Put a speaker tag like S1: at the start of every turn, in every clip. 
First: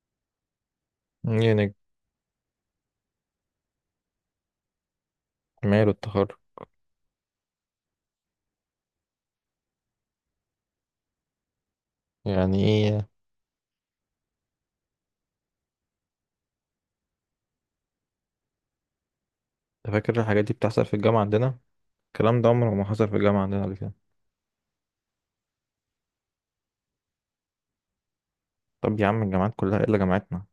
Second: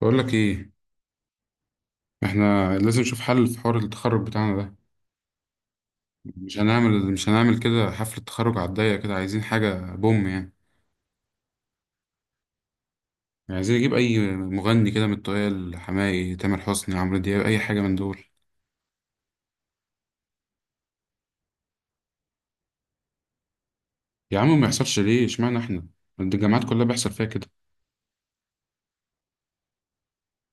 S1: بقول لك ايه.
S2: ايه يعني؟
S1: احنا لازم نشوف حل في حوار التخرج بتاعنا ده.
S2: ماله التخرج؟
S1: مش هنعمل كده حفلة تخرج على الضيق كده، عايزين حاجة بوم يعني
S2: يعني ايه؟
S1: يعني عايزين نجيب اي مغني كده من التقال، حماقي، تامر حسني، عمرو دياب، اي حاجة من دول.
S2: انت فاكر الحاجات دي بتحصل في الجامعة عندنا؟ الكلام ده عمره ما حصل في الجامعة عندنا قبل كده.
S1: يا عم، ما يحصلش ليه، اشمعنى احنا؟ ده الجامعات كلها بيحصل فيها كده.
S2: طب يا عم، الجامعات كلها الا جامعتنا.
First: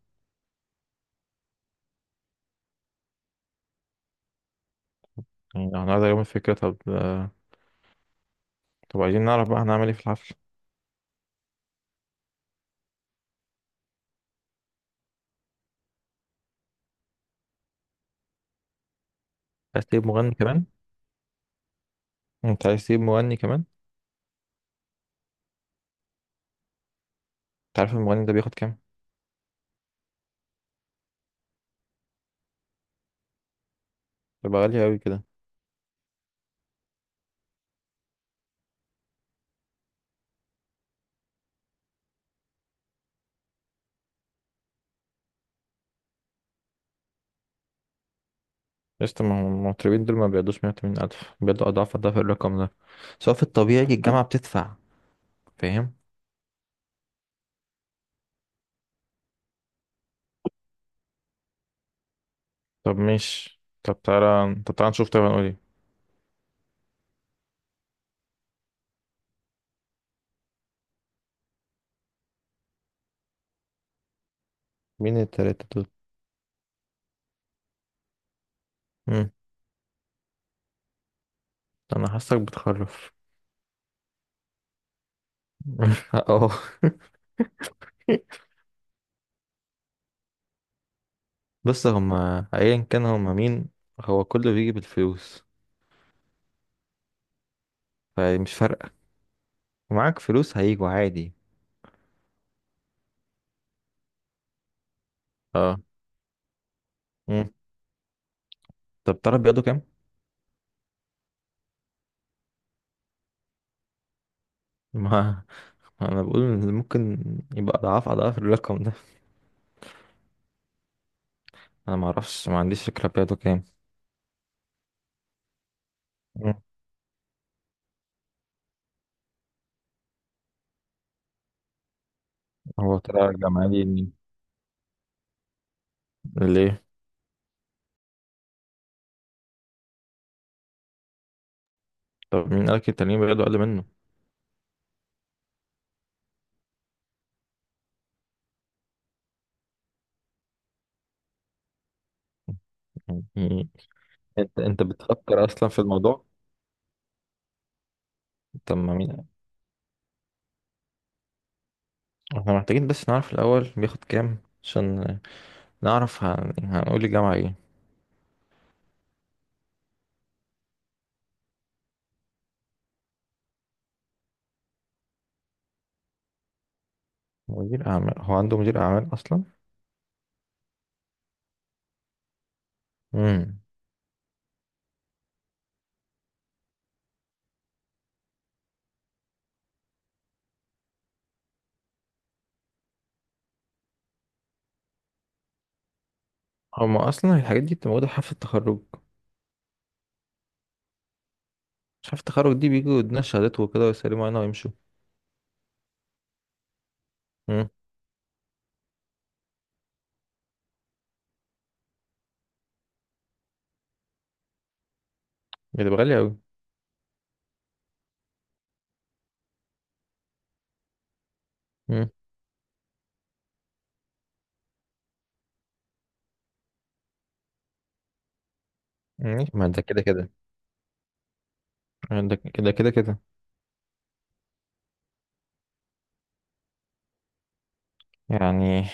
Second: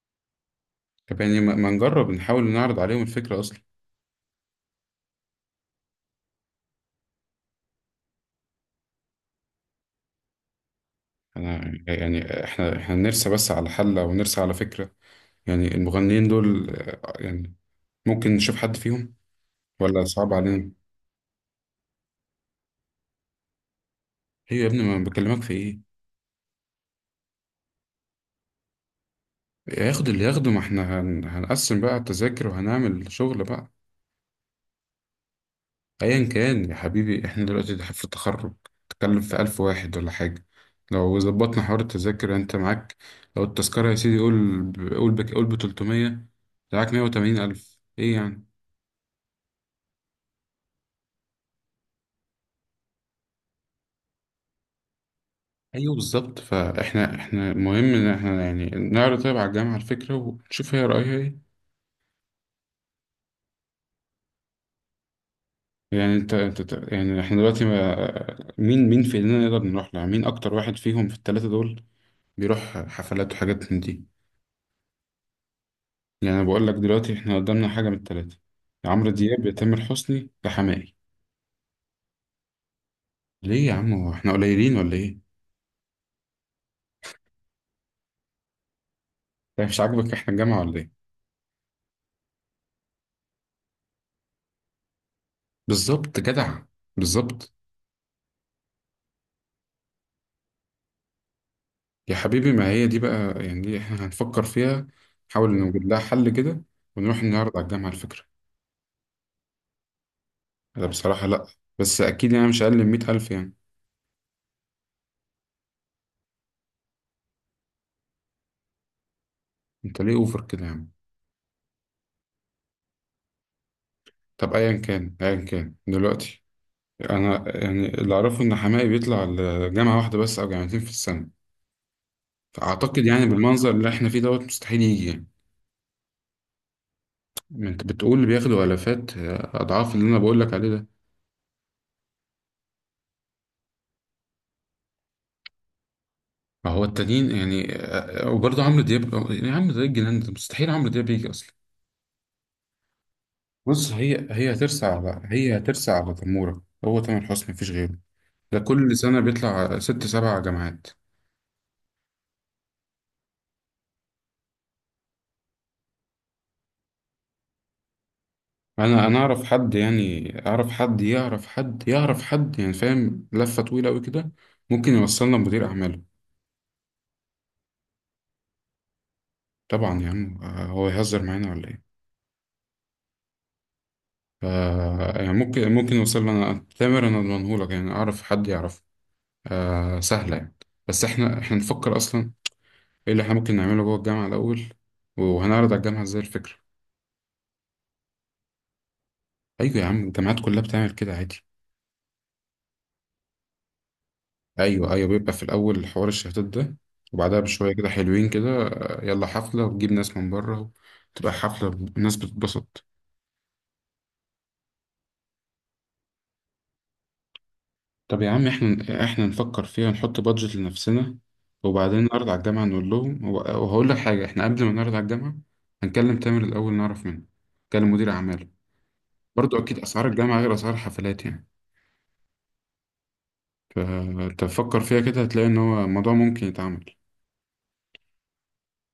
S1: طب يعني ما نجرب، نحاول نعرض عليهم الفكرة اصلا.
S2: يعني هنقعد يوم الفكرة، طب طب عايزين نعرف بقى هنعمل ايه في الحفل.
S1: انا يعني احنا نرسى بس على حل او نرسى على فكرة. يعني المغنيين دول يعني ممكن نشوف حد فيهم،
S2: عايز
S1: ولا
S2: تجيب
S1: صعب
S2: مغني كمان؟
S1: علينا؟
S2: انت عايز تجيب مغني كمان؟
S1: ايوه يا ابني، ما بكلمك في ايه.
S2: انت عارف المغني ده بياخد كام؟
S1: ياخد اللي ياخده، ما احنا هنقسم بقى التذاكر وهنعمل شغل بقى.
S2: بيبقى غالي قوي كده.
S1: ايا كان يا حبيبي، احنا دلوقتي ده في التخرج، تتكلم في 1000 واحد ولا حاجة. لو ظبطنا حوار التذاكر انت معاك، لو التذكرة يا سيدي، قول ب- قول بك قول ب300، معاك 180 ألف، ايه يعني؟
S2: لسه ما هم المطربين دول ما بيقعدوش 180 ألف، بيقعدوا أضعاف أضعاف الرقم ده، سواء في الطبيعي الجامعة بتدفع. فاهم؟
S1: ايوه بالظبط، فاحنا مهم ان احنا يعني نعرض طيب على الجامعة الفكرة، ونشوف هي رأيها ايه.
S2: طب ماشي، طب تعالى نشوف، طبعا نقول ايه؟
S1: يعني يعني احنا دلوقتي، ما مين في ايدينا، نقدر نروح لها مين اكتر واحد فيهم في الثلاثة دول، بيروح حفلات وحاجات من دي.
S2: مين التلاتة دول؟
S1: يعني أنا بقول لك دلوقتي، إحنا قدامنا حاجة من التلاتة: يا عمرو
S2: مم.
S1: دياب، يا تامر حسني، يا حماقي.
S2: أنا حاسك بتخرف.
S1: ليه يا عم، هو إحنا قليلين ولا إيه؟
S2: اه.
S1: يعني مش عاجبك إحنا الجامعة ولا إيه؟
S2: بس هما ايا كان، هما مين؟ هو كله بيجي بالفلوس،
S1: بالظبط جدع، بالظبط.
S2: فمش فارقة. ومعاك فلوس هيجوا عادي.
S1: يا حبيبي، ما هي دي بقى يعني، دي إحنا هنفكر فيها، نحاول
S2: اه.
S1: نوجد لها حل كده، ونروح
S2: مم.
S1: نعرض على الجامعة الفكرة.
S2: طب تعرف بياخدوا كام؟
S1: أنا بصراحة لأ، بس أكيد يعني مش أقل من 100 ألف يعني.
S2: ما ما انا بقول إن ممكن يبقى اضعاف اضعاف الرقم ده.
S1: أنت ليه أوفر كده يا عم؟
S2: انا ما اعرفش، ما عنديش فكرة بياخدوا كام.
S1: طب أيا كان دلوقتي،
S2: مم.
S1: انا يعني اللي اعرفه ان حماقي بيطلع لجامعه واحده بس او جامعتين في السنه،
S2: هو
S1: فاعتقد يعني
S2: طلع جمعي
S1: بالمنظر اللي
S2: ليه؟
S1: احنا فيه دوت مستحيل يجي يعني.
S2: ليه؟
S1: ما انت بتقول اللي بياخدوا الافات، اضعاف اللي انا بقول لك عليه ده.
S2: طب مين قالك التانيين بياخدوا اقل منه؟
S1: ما هو التانيين يعني، وبرضه عمرو دياب، يعني عمرو دياب الجنان ده، مستحيل عمرو دياب يجي اصلا.
S2: يعني
S1: بص، هي
S2: انت
S1: هي
S2: انت
S1: هترسى على
S2: بتفكر
S1: هي
S2: اصلا في
S1: هترسى على
S2: الموضوع؟
S1: تموره، هو تامر حسني مفيش غيره. ده
S2: طب ما
S1: كل سنه
S2: مين،
S1: بيطلع ست سبع جامعات.
S2: احنا محتاجين بس نعرف الاول بياخد كام، عشان نعرف هنقول الجامعة ايه.
S1: انا اعرف حد، يعني اعرف حد يعرف حد يعرف حد، يعني فاهم لفه طويله قوي كده، ممكن يوصلنا لمدير اعماله.
S2: مدير أعمال؟ هو عنده مدير أعمال أصلا؟
S1: طبعا يا عم، هو يهزر معانا ولا ايه.
S2: امم.
S1: ف، يعني ممكن يوصل لنا تامر، انا اضمنهولك، يعني اعرف حد يعرف. آه سهله يعني. بس احنا نفكر اصلا ايه اللي احنا ممكن نعمله جوه الجامعه الاول، وهنعرض على الجامعه ازاي الفكره.
S2: هما أصلا الحاجات دي بتبقى موجودة في حفلة التخرج؟
S1: ايوه يا عم، الجامعات كلها بتعمل كده عادي.
S2: مش حفلة التخرج دي بيجوا يدونا شهادات وكده ويسلموا علينا ويمشوا؟
S1: ايوه ايوه، بيبقى في الاول حوار الشهادات ده، وبعدها
S2: امم.
S1: بشويه كده حلوين كده، يلا حفله، وتجيب ناس من بره. تبقى حفله، الناس بتتبسط.
S2: بتبقى غالية أوي.
S1: طب يا عم، احنا نفكر فيها، نحط بادجت لنفسنا، وبعدين
S2: امم.
S1: نعرض على الجامعه، نقول لهم وهقول لك حاجه، احنا قبل ما نعرض على الجامعه هنكلم تامر الاول، نعرف منه، نكلم مدير اعماله. برضو
S2: ما
S1: اكيد
S2: ده كده
S1: اسعار
S2: كده،
S1: الجامعه غير اسعار الحفلات يعني.
S2: ده كده كده كده
S1: فتفكر فيها كده، هتلاقي ان هو الموضوع ممكن يتعمل.
S2: يعني.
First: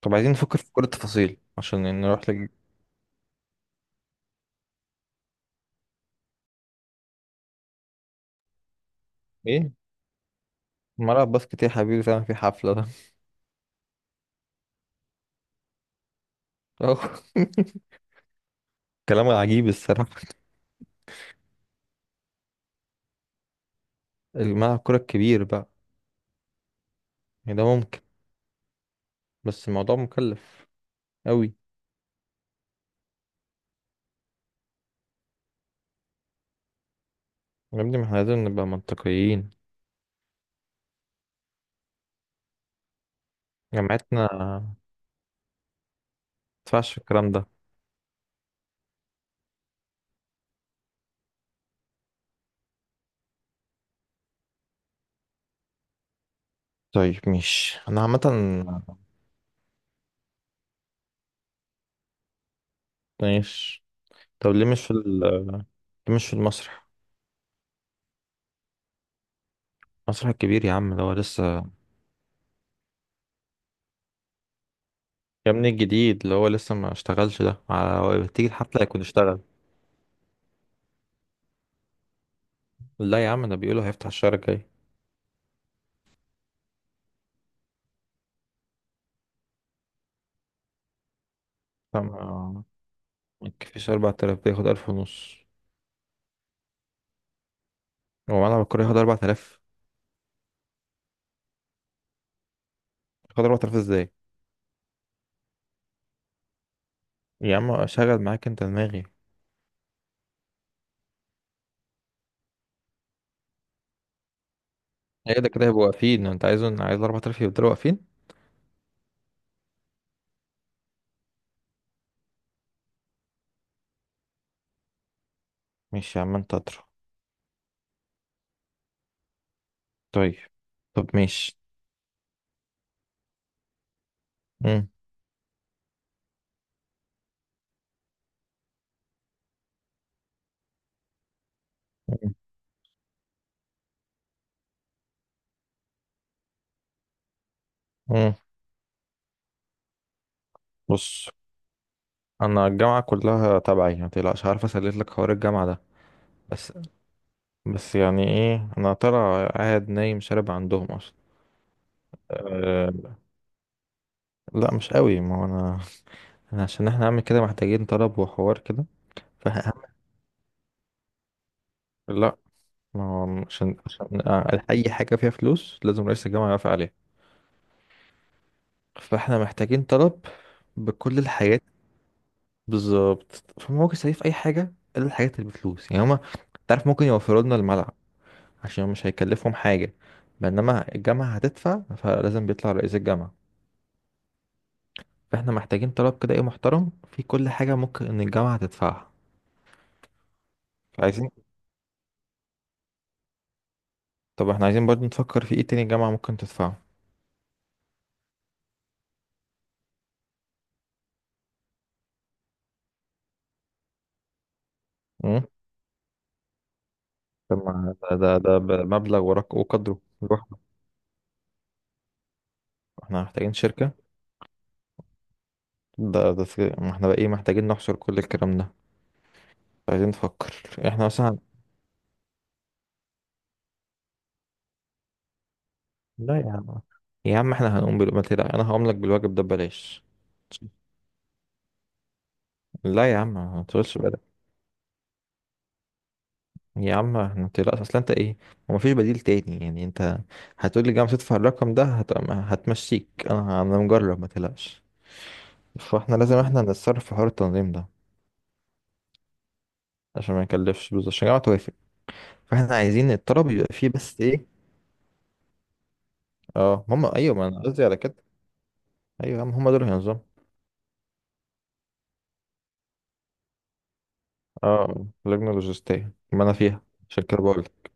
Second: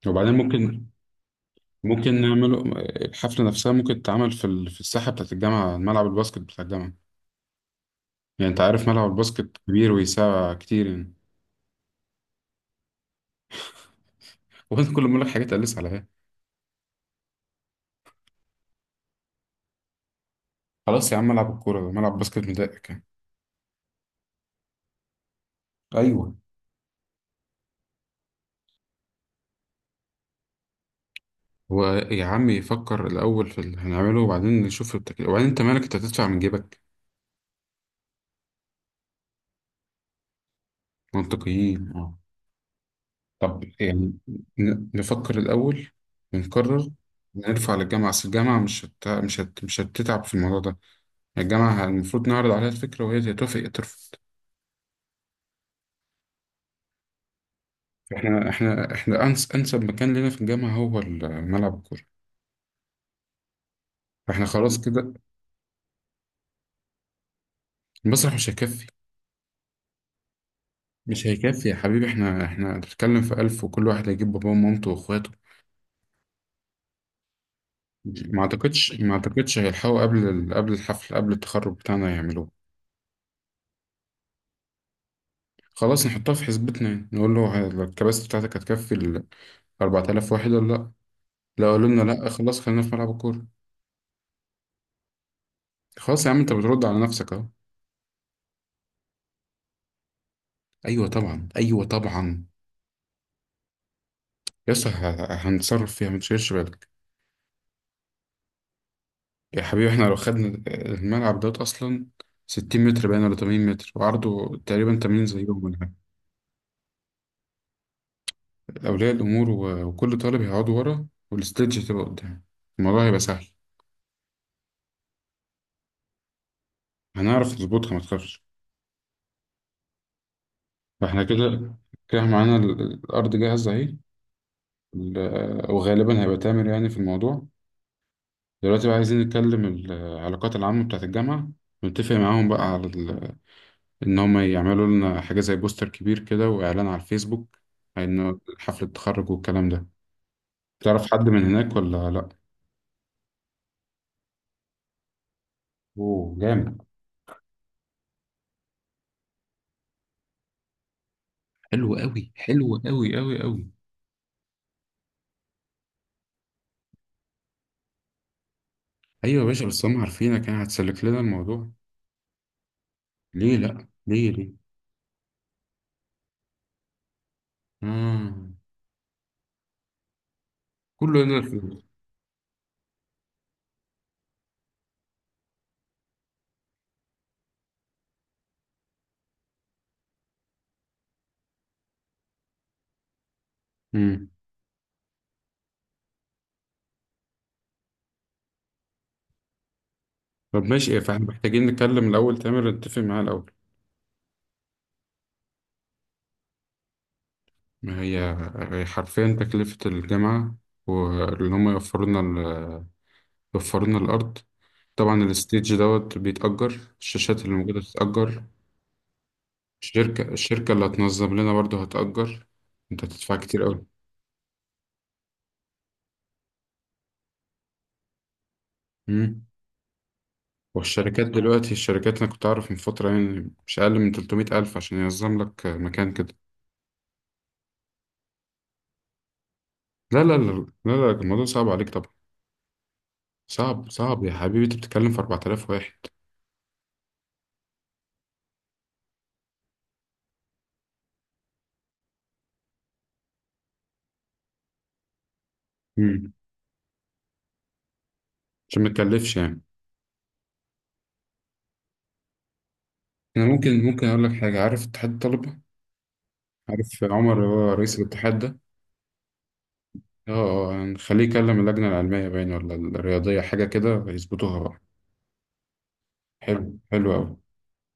S2: طب عايزين
S1: وبعدين
S2: نفكر في كل
S1: ممكن
S2: التفاصيل عشان
S1: ممكن
S2: نروح
S1: نعمله الحفلة نفسها، ممكن تتعمل في في الساحة بتاعة الجامعة، ملعب الباسكت بتاع الجامعة. يعني أنت عارف، ملعب الباسكت
S2: إيه؟
S1: كبير ويسع كتير يعني.
S2: ملعب باسكت إيه يا حبيبي؟ فعلا في حفلة ده؟
S1: وأنت كل ما أقول لك حاجات تقلس عليها.
S2: كلام عجيب الصراحة.
S1: خلاص يا عم، ملعب الكورة ده ملعب باسكت مضايقك يعني؟
S2: الملعب كرة الكبير بقى.
S1: ايوه.
S2: يعني ده ممكن، بس الموضوع مكلف أوي.
S1: هو يا عم، يفكر الأول في اللي هنعمله، وبعدين نشوف التكلفة، وبعدين أنت مالك، أنت هتدفع من جيبك؟
S2: يا ابني، ما احنا لازم نبقى منطقيين.
S1: منطقيين أه. طب يعني
S2: جامعتنا
S1: نفكر الأول ونقرر،
S2: ينفعش الكلام ده؟
S1: نرفع للجامعة، أصل الجامعة مش هتتعب في الموضوع ده. الجامعة المفروض نعرض عليها الفكرة، وهي يا توافق يا ترفض.
S2: طيب مش انا عامة.
S1: احنا أنسب مكان لنا في الجامعة هو ملعب الكورة،
S2: ماشي.
S1: فاحنا
S2: طب ليه
S1: خلاص
S2: مش في
S1: كده.
S2: ال ليه مش في المسرح؟
S1: المسرح مش هيكفي.
S2: المسرح الكبير يا عم، اللي هو
S1: مش هيكفي
S2: لسه،
S1: يا حبيبي، احنا بنتكلم في 1000، وكل واحد هيجيب باباه ومامته وإخواته.
S2: يا ابني الجديد، اللي هو لسه ما اشتغلش،
S1: ما
S2: تيجي الحفلة
S1: أعتقدش،
S2: يكون
S1: ما
S2: اشتغل.
S1: أعتقدش هيلحقوا قبل ال- قبل الحفل قبل التخرج بتاعنا يعملوه.
S2: لا يا عم، ده بيقولوا هيفتح الشهر الجاي.
S1: خلاص، نحطها في حسبتنا يعني. نقول له الكباسة بتاعتك هتكفي ال 4000 واحد ولا لأ؟ لو قالوا لنا لأ، خلاص
S2: فما
S1: خلينا في ملعب الكورة.
S2: ما تكفيش 4000؟ ده ياخد 1000 ونص.
S1: خلاص يا عم، أنت بترد على نفسك أهو.
S2: هو ملعب الكورة ياخد 4000؟
S1: ايوه طبعا، ايوه طبعا.
S2: ياخد 4000 ازاي؟
S1: هنتصرف فيها، متشيلش بالك.
S2: يا عم، شغل معاك انت دماغي.
S1: يا حبيبي، احنا لو خدنا الملعب دوت اصلا 60 متر باين، ولا 80 متر، وعرضه تقريبا 80
S2: هي ده
S1: زيهم
S2: كده
S1: ولا
S2: هيبقوا
S1: حاجة.
S2: واقفين؟ انت عايز 4000 يفضلوا واقفين؟
S1: اولياء الامور وكل طالب هيقعدوا ورا، والاستيدج هتبقى قدام. الموضوع هيبقى سهل،
S2: ماشي يا عم، انت اطرح.
S1: هنعرف نظبطها ما تخافش.
S2: طيب. طب
S1: فاحنا
S2: ماشي.
S1: كده كده، معانا الارض جاهزه اهي.
S2: مم.
S1: وغالبا هيبقى تامر يعني في الموضوع. دلوقتي بقى، عايزين نتكلم العلاقات العامه بتاعت الجامعه، ونتفق معاهم بقى على ان هم يعملوا لنا حاجة زي بوستر كبير كده، واعلان على الفيسبوك،
S2: مم.
S1: انه حفلة التخرج والكلام ده. تعرف
S2: بص،
S1: حد من هناك ولا لا؟
S2: انا الجامعه كلها تبعي، ما تقلقش، عارف اسلك لك حوار الجامعه ده.
S1: اوه
S2: بس
S1: جامد.
S2: بس يعني ايه، انا ترى قاعد نايم شارب عندهم اصلا.
S1: حلو قوي، حلو
S2: أه.
S1: قوي قوي قوي.
S2: لا مش قوي، ما هو انا، أنا عشان احنا نعمل كده محتاجين طلب وحوار كده.
S1: ايوه يا باشا،
S2: فاهم؟
S1: بس هم عارفينك يعني، هتسلك لنا الموضوع.
S2: لا. ما هو
S1: ليه
S2: عشان
S1: لا،
S2: عشان
S1: ليه ليه؟
S2: اي حاجه فيها فلوس لازم رئيس الجامعه يوافق عليها.
S1: اه،
S2: فاحنا محتاجين طلب بكل
S1: كله هنا
S2: الحاجات.
S1: الفلوس.
S2: بالظبط، فممكن يسوي في اي حاجه الا الحاجات اللي بفلوس، يعني هما، تعرف، ممكن يوفروا لنا الملعب، عشان مش هيكلفهم حاجة، بينما الجامعة هتدفع فلازم بيطلع رئيس الجامعة.
S1: امم
S2: فاحنا محتاجين طلب كده ايه، محترم، في كل حاجة ممكن ان الجامعة تدفعها.
S1: طب ماشي إيه، فاحنا
S2: عايزين،
S1: محتاجين نتكلم الاول تامر، نتفق معاه الاول.
S2: طب احنا عايزين برضو نفكر في ايه تاني الجامعة ممكن تدفعه.
S1: ما هي، هي حرفيا تكلفة الجامعة، واللي هم يوفروا لنا يوفروا لنا الارض. طبعا
S2: امم.
S1: الستيج دوت بيتأجر، الشاشات اللي
S2: طب ما
S1: موجودة
S2: ده ده
S1: بتتأجر،
S2: ده مبلغ ورق وقدره
S1: الشركة
S2: لوحده.
S1: الشركة اللي هتنظم لنا برضه هتأجر. انت
S2: احنا
S1: هتدفع
S2: محتاجين
S1: كتير أوي.
S2: شركة. ده ما احنا بقى ايه، محتاجين نحصر كل الكلام ده.
S1: مم.
S2: عايزين نفكر. احنا
S1: والشركات
S2: مثلا،
S1: دلوقتي الشركات أنا كنت أعرف من فترة يعني، مش أقل من 300 ألف عشان ينظم لك مكان كده.
S2: لا يا عم، يا عم احنا هنقوم بالواجب، انا هقوم لك بالواجب ده ببلاش.
S1: لا لا لا، لا لا، الموضوع صعب عليك طبعا.
S2: لا يا عم، ما
S1: صعب،
S2: تشغلش
S1: صعب
S2: بالك.
S1: يا حبيبي، أنت بتتكلم في 4000 واحد.
S2: يا عم ما تقلقش، اصل انت ايه، هو مفيش بديل تاني يعني؟ انت هتقول لي جامعة تدفع الرقم ده؟ هتمشيك، انا مجرب، ما تقلقش. فاحنا
S1: مم.
S2: لازم احنا نتصرف في حوار التنظيم ده
S1: عشان ما تكلفش يعني.
S2: عشان ما يكلفش، بالظبط عشان الجامعة توافق. فاحنا عايزين
S1: أنا
S2: الطلب يبقى
S1: ممكن
S2: فيه
S1: ممكن
S2: بس
S1: أقول لك
S2: ايه.
S1: حاجة، عارف اتحاد الطلبة؟
S2: اه
S1: عارف
S2: هم،
S1: عمر
S2: ايوه،
S1: اللي
S2: ما انا
S1: هو
S2: قصدي على
S1: رئيس
S2: كده.
S1: الاتحاد ده؟
S2: ايوه يا عم، هم دول هينظموا.
S1: اه، هنخليه يكلم اللجنة العلمية باين ولا الرياضية، حاجة كده يظبطوها بقى.
S2: اه، لجنة لوجستية، ما انا
S1: حلو،
S2: فيها.
S1: حلو
S2: عشان
S1: أوي.
S2: كده بقول لك.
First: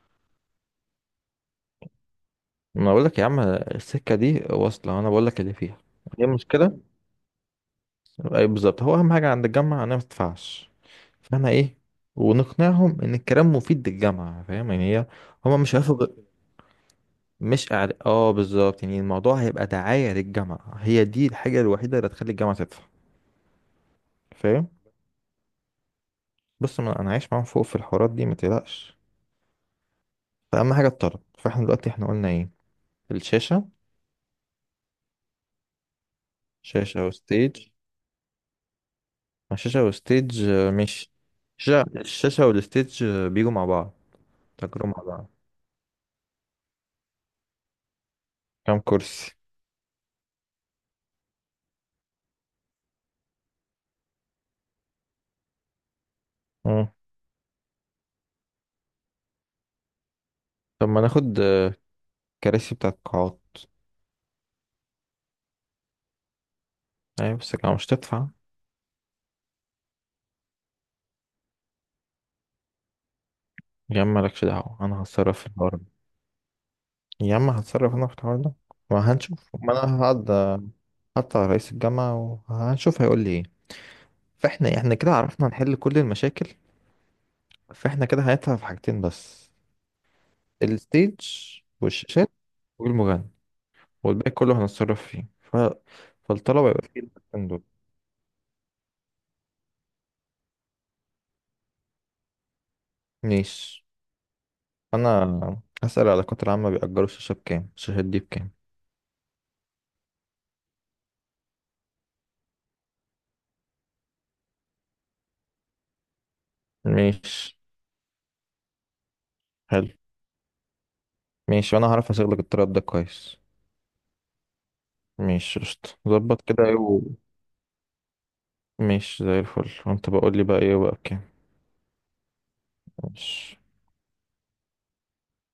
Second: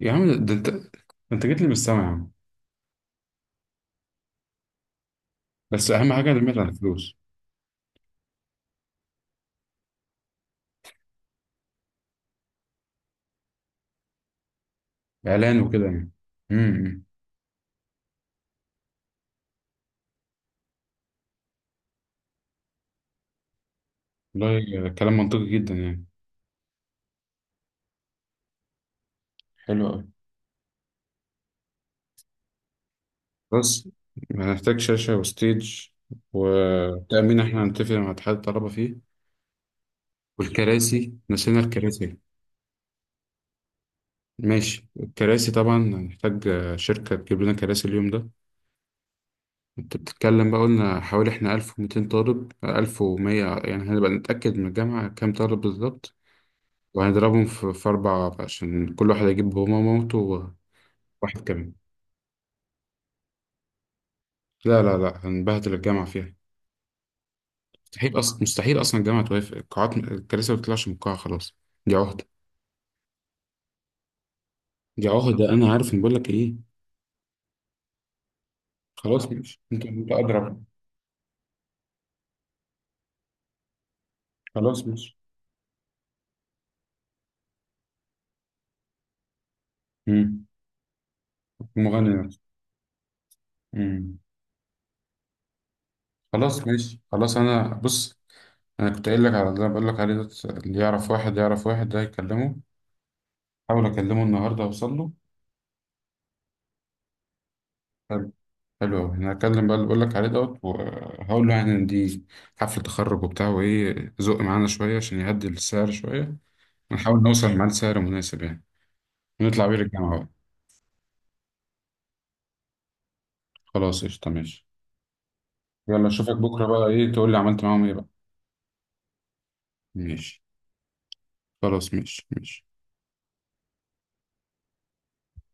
S1: يا عم ده، أنت ده، أنت جيت لي من السما يا عم.
S2: ما انا بقول لك يا عم، السكة دي واصلة، وانا بقول لك اللي فيها.
S1: بس أهم
S2: ايه
S1: حاجة اللي على
S2: المشكلة؟
S1: الفلوس.
S2: اي بالظبط، هو اهم حاجة عند الجامعة انا ما تدفعش. فاهمة ايه؟ ونقنعهم ان الكلام مفيد للجامعة، فاهم يعني، هي هما
S1: إعلان
S2: مش
S1: وكده
S2: هياخدوا.
S1: يعني. أمم،
S2: مش أعل... اه بالظبط، يعني الموضوع هيبقى دعاية للجامعة، هي دي الحاجة الوحيدة اللي هتخلي الجامعة تدفع. فاهم؟
S1: والله كلام منطقي جدا يعني.
S2: بص، ما انا عايش معاهم فوق في الحوارات دي، ما تقلقش.
S1: حلو أوي.
S2: فأهم حاجة الطلب. فاحنا دلوقتي احنا قلنا ايه؟ الشاشة.
S1: بس هنحتاج شاشة وستيج
S2: شاشة
S1: وتأمين، إحنا
S2: وستيج.
S1: هنتفق مع اتحاد الطلبة فيه.
S2: ما الشاشة وستيج مش،
S1: والكراسي، نسينا
S2: الشاشة
S1: الكراسي.
S2: الشاشة والستيج بيجوا مع بعض. تجربة
S1: ماشي
S2: مع بعض.
S1: الكراسي، طبعا هنحتاج شركة تجيب لنا كراسي اليوم ده.
S2: كام كرسي؟
S1: انت بتتكلم بقى، قلنا حوالي احنا 1200 طالب، 1100 يعني، هنبقى نتأكد من الجامعة كام طالب بالظبط.
S2: مم.
S1: وهنضربهم في، في أربعة، عشان كل واحد يجيب بابا ومامته وواحد
S2: طب ما ناخد
S1: كمان.
S2: كراسي بتاعت قاعات.
S1: لا لا لا، هنبهدل الجامعة فيها.
S2: يعني بس الجامعة مش
S1: مستحيل
S2: تدفع.
S1: أصلا، مستحيل أصلا الجامعة توافق، القاعات الكراسي ما بتطلعش من القاعة خلاص، دي عهدة.
S2: يا عم مالكش دعوة، أنا
S1: دي
S2: هتصرف في
S1: عهدة، أنا
S2: الحوار ده.
S1: عارف إن، بقول لك إيه.
S2: يا عم هتصرف أنا في الحوار ده،
S1: خلاص
S2: وهنشوف،
S1: ماشي،
S2: ما
S1: أنت
S2: أنا
S1: أنت
S2: هقعد
S1: أضرب.
S2: حتى على رئيس الجامعة وهنشوف هيقول لي إيه. فإحنا
S1: خلاص
S2: إحنا كده
S1: ماشي.
S2: عرفنا نحل كل المشاكل. فإحنا كده هندفع في حاجتين بس.
S1: مم.
S2: الستيج
S1: المغني
S2: والشاشات والمغني.
S1: نفسه.
S2: والباقي كله هنتصرف فيه
S1: خلاص
S2: فالطلبة يبقى
S1: ماشي،
S2: فيه
S1: خلاص
S2: الحاجتين دول.
S1: انا بص، انا كنت قايل لك على اللي أنا بقول لك عليه ده، اللي يعرف واحد يعرف واحد ده، يكلمه.
S2: ماشي.
S1: حاول اكلمه النهارده، اوصل له.
S2: أنا هسأل العلاقات العامة بيأجروا الشاشة بكام، الشاشات دي
S1: حلو،
S2: بكام.
S1: حلو أوي. انا هكلم بقى اللي بقول لك عليه دوت، وهقول له يعني ان دي حفله تخرج وبتاع وايه، زق معانا شويه عشان يهدي السعر شويه، ونحاول نوصل
S2: ماشي.
S1: معاه لسعر مناسب يعني، ونطلع بيه
S2: حلو.
S1: للجامعه بقى.
S2: ماشي، وأنا هعرف أشغلك الطلب ده كويس.
S1: خلاص قشطه، ماشي.
S2: مش قشطة،
S1: يلا اشوفك
S2: ظبط كده
S1: بكره
S2: ايه
S1: بقى، ايه تقول لي عملت معاهم ايه بقى.
S2: مش زي الفل. وانت بقول
S1: ماشي،
S2: لي بقى ايه بقى بكام.
S1: خلاص ماشي ماشي.
S2: مش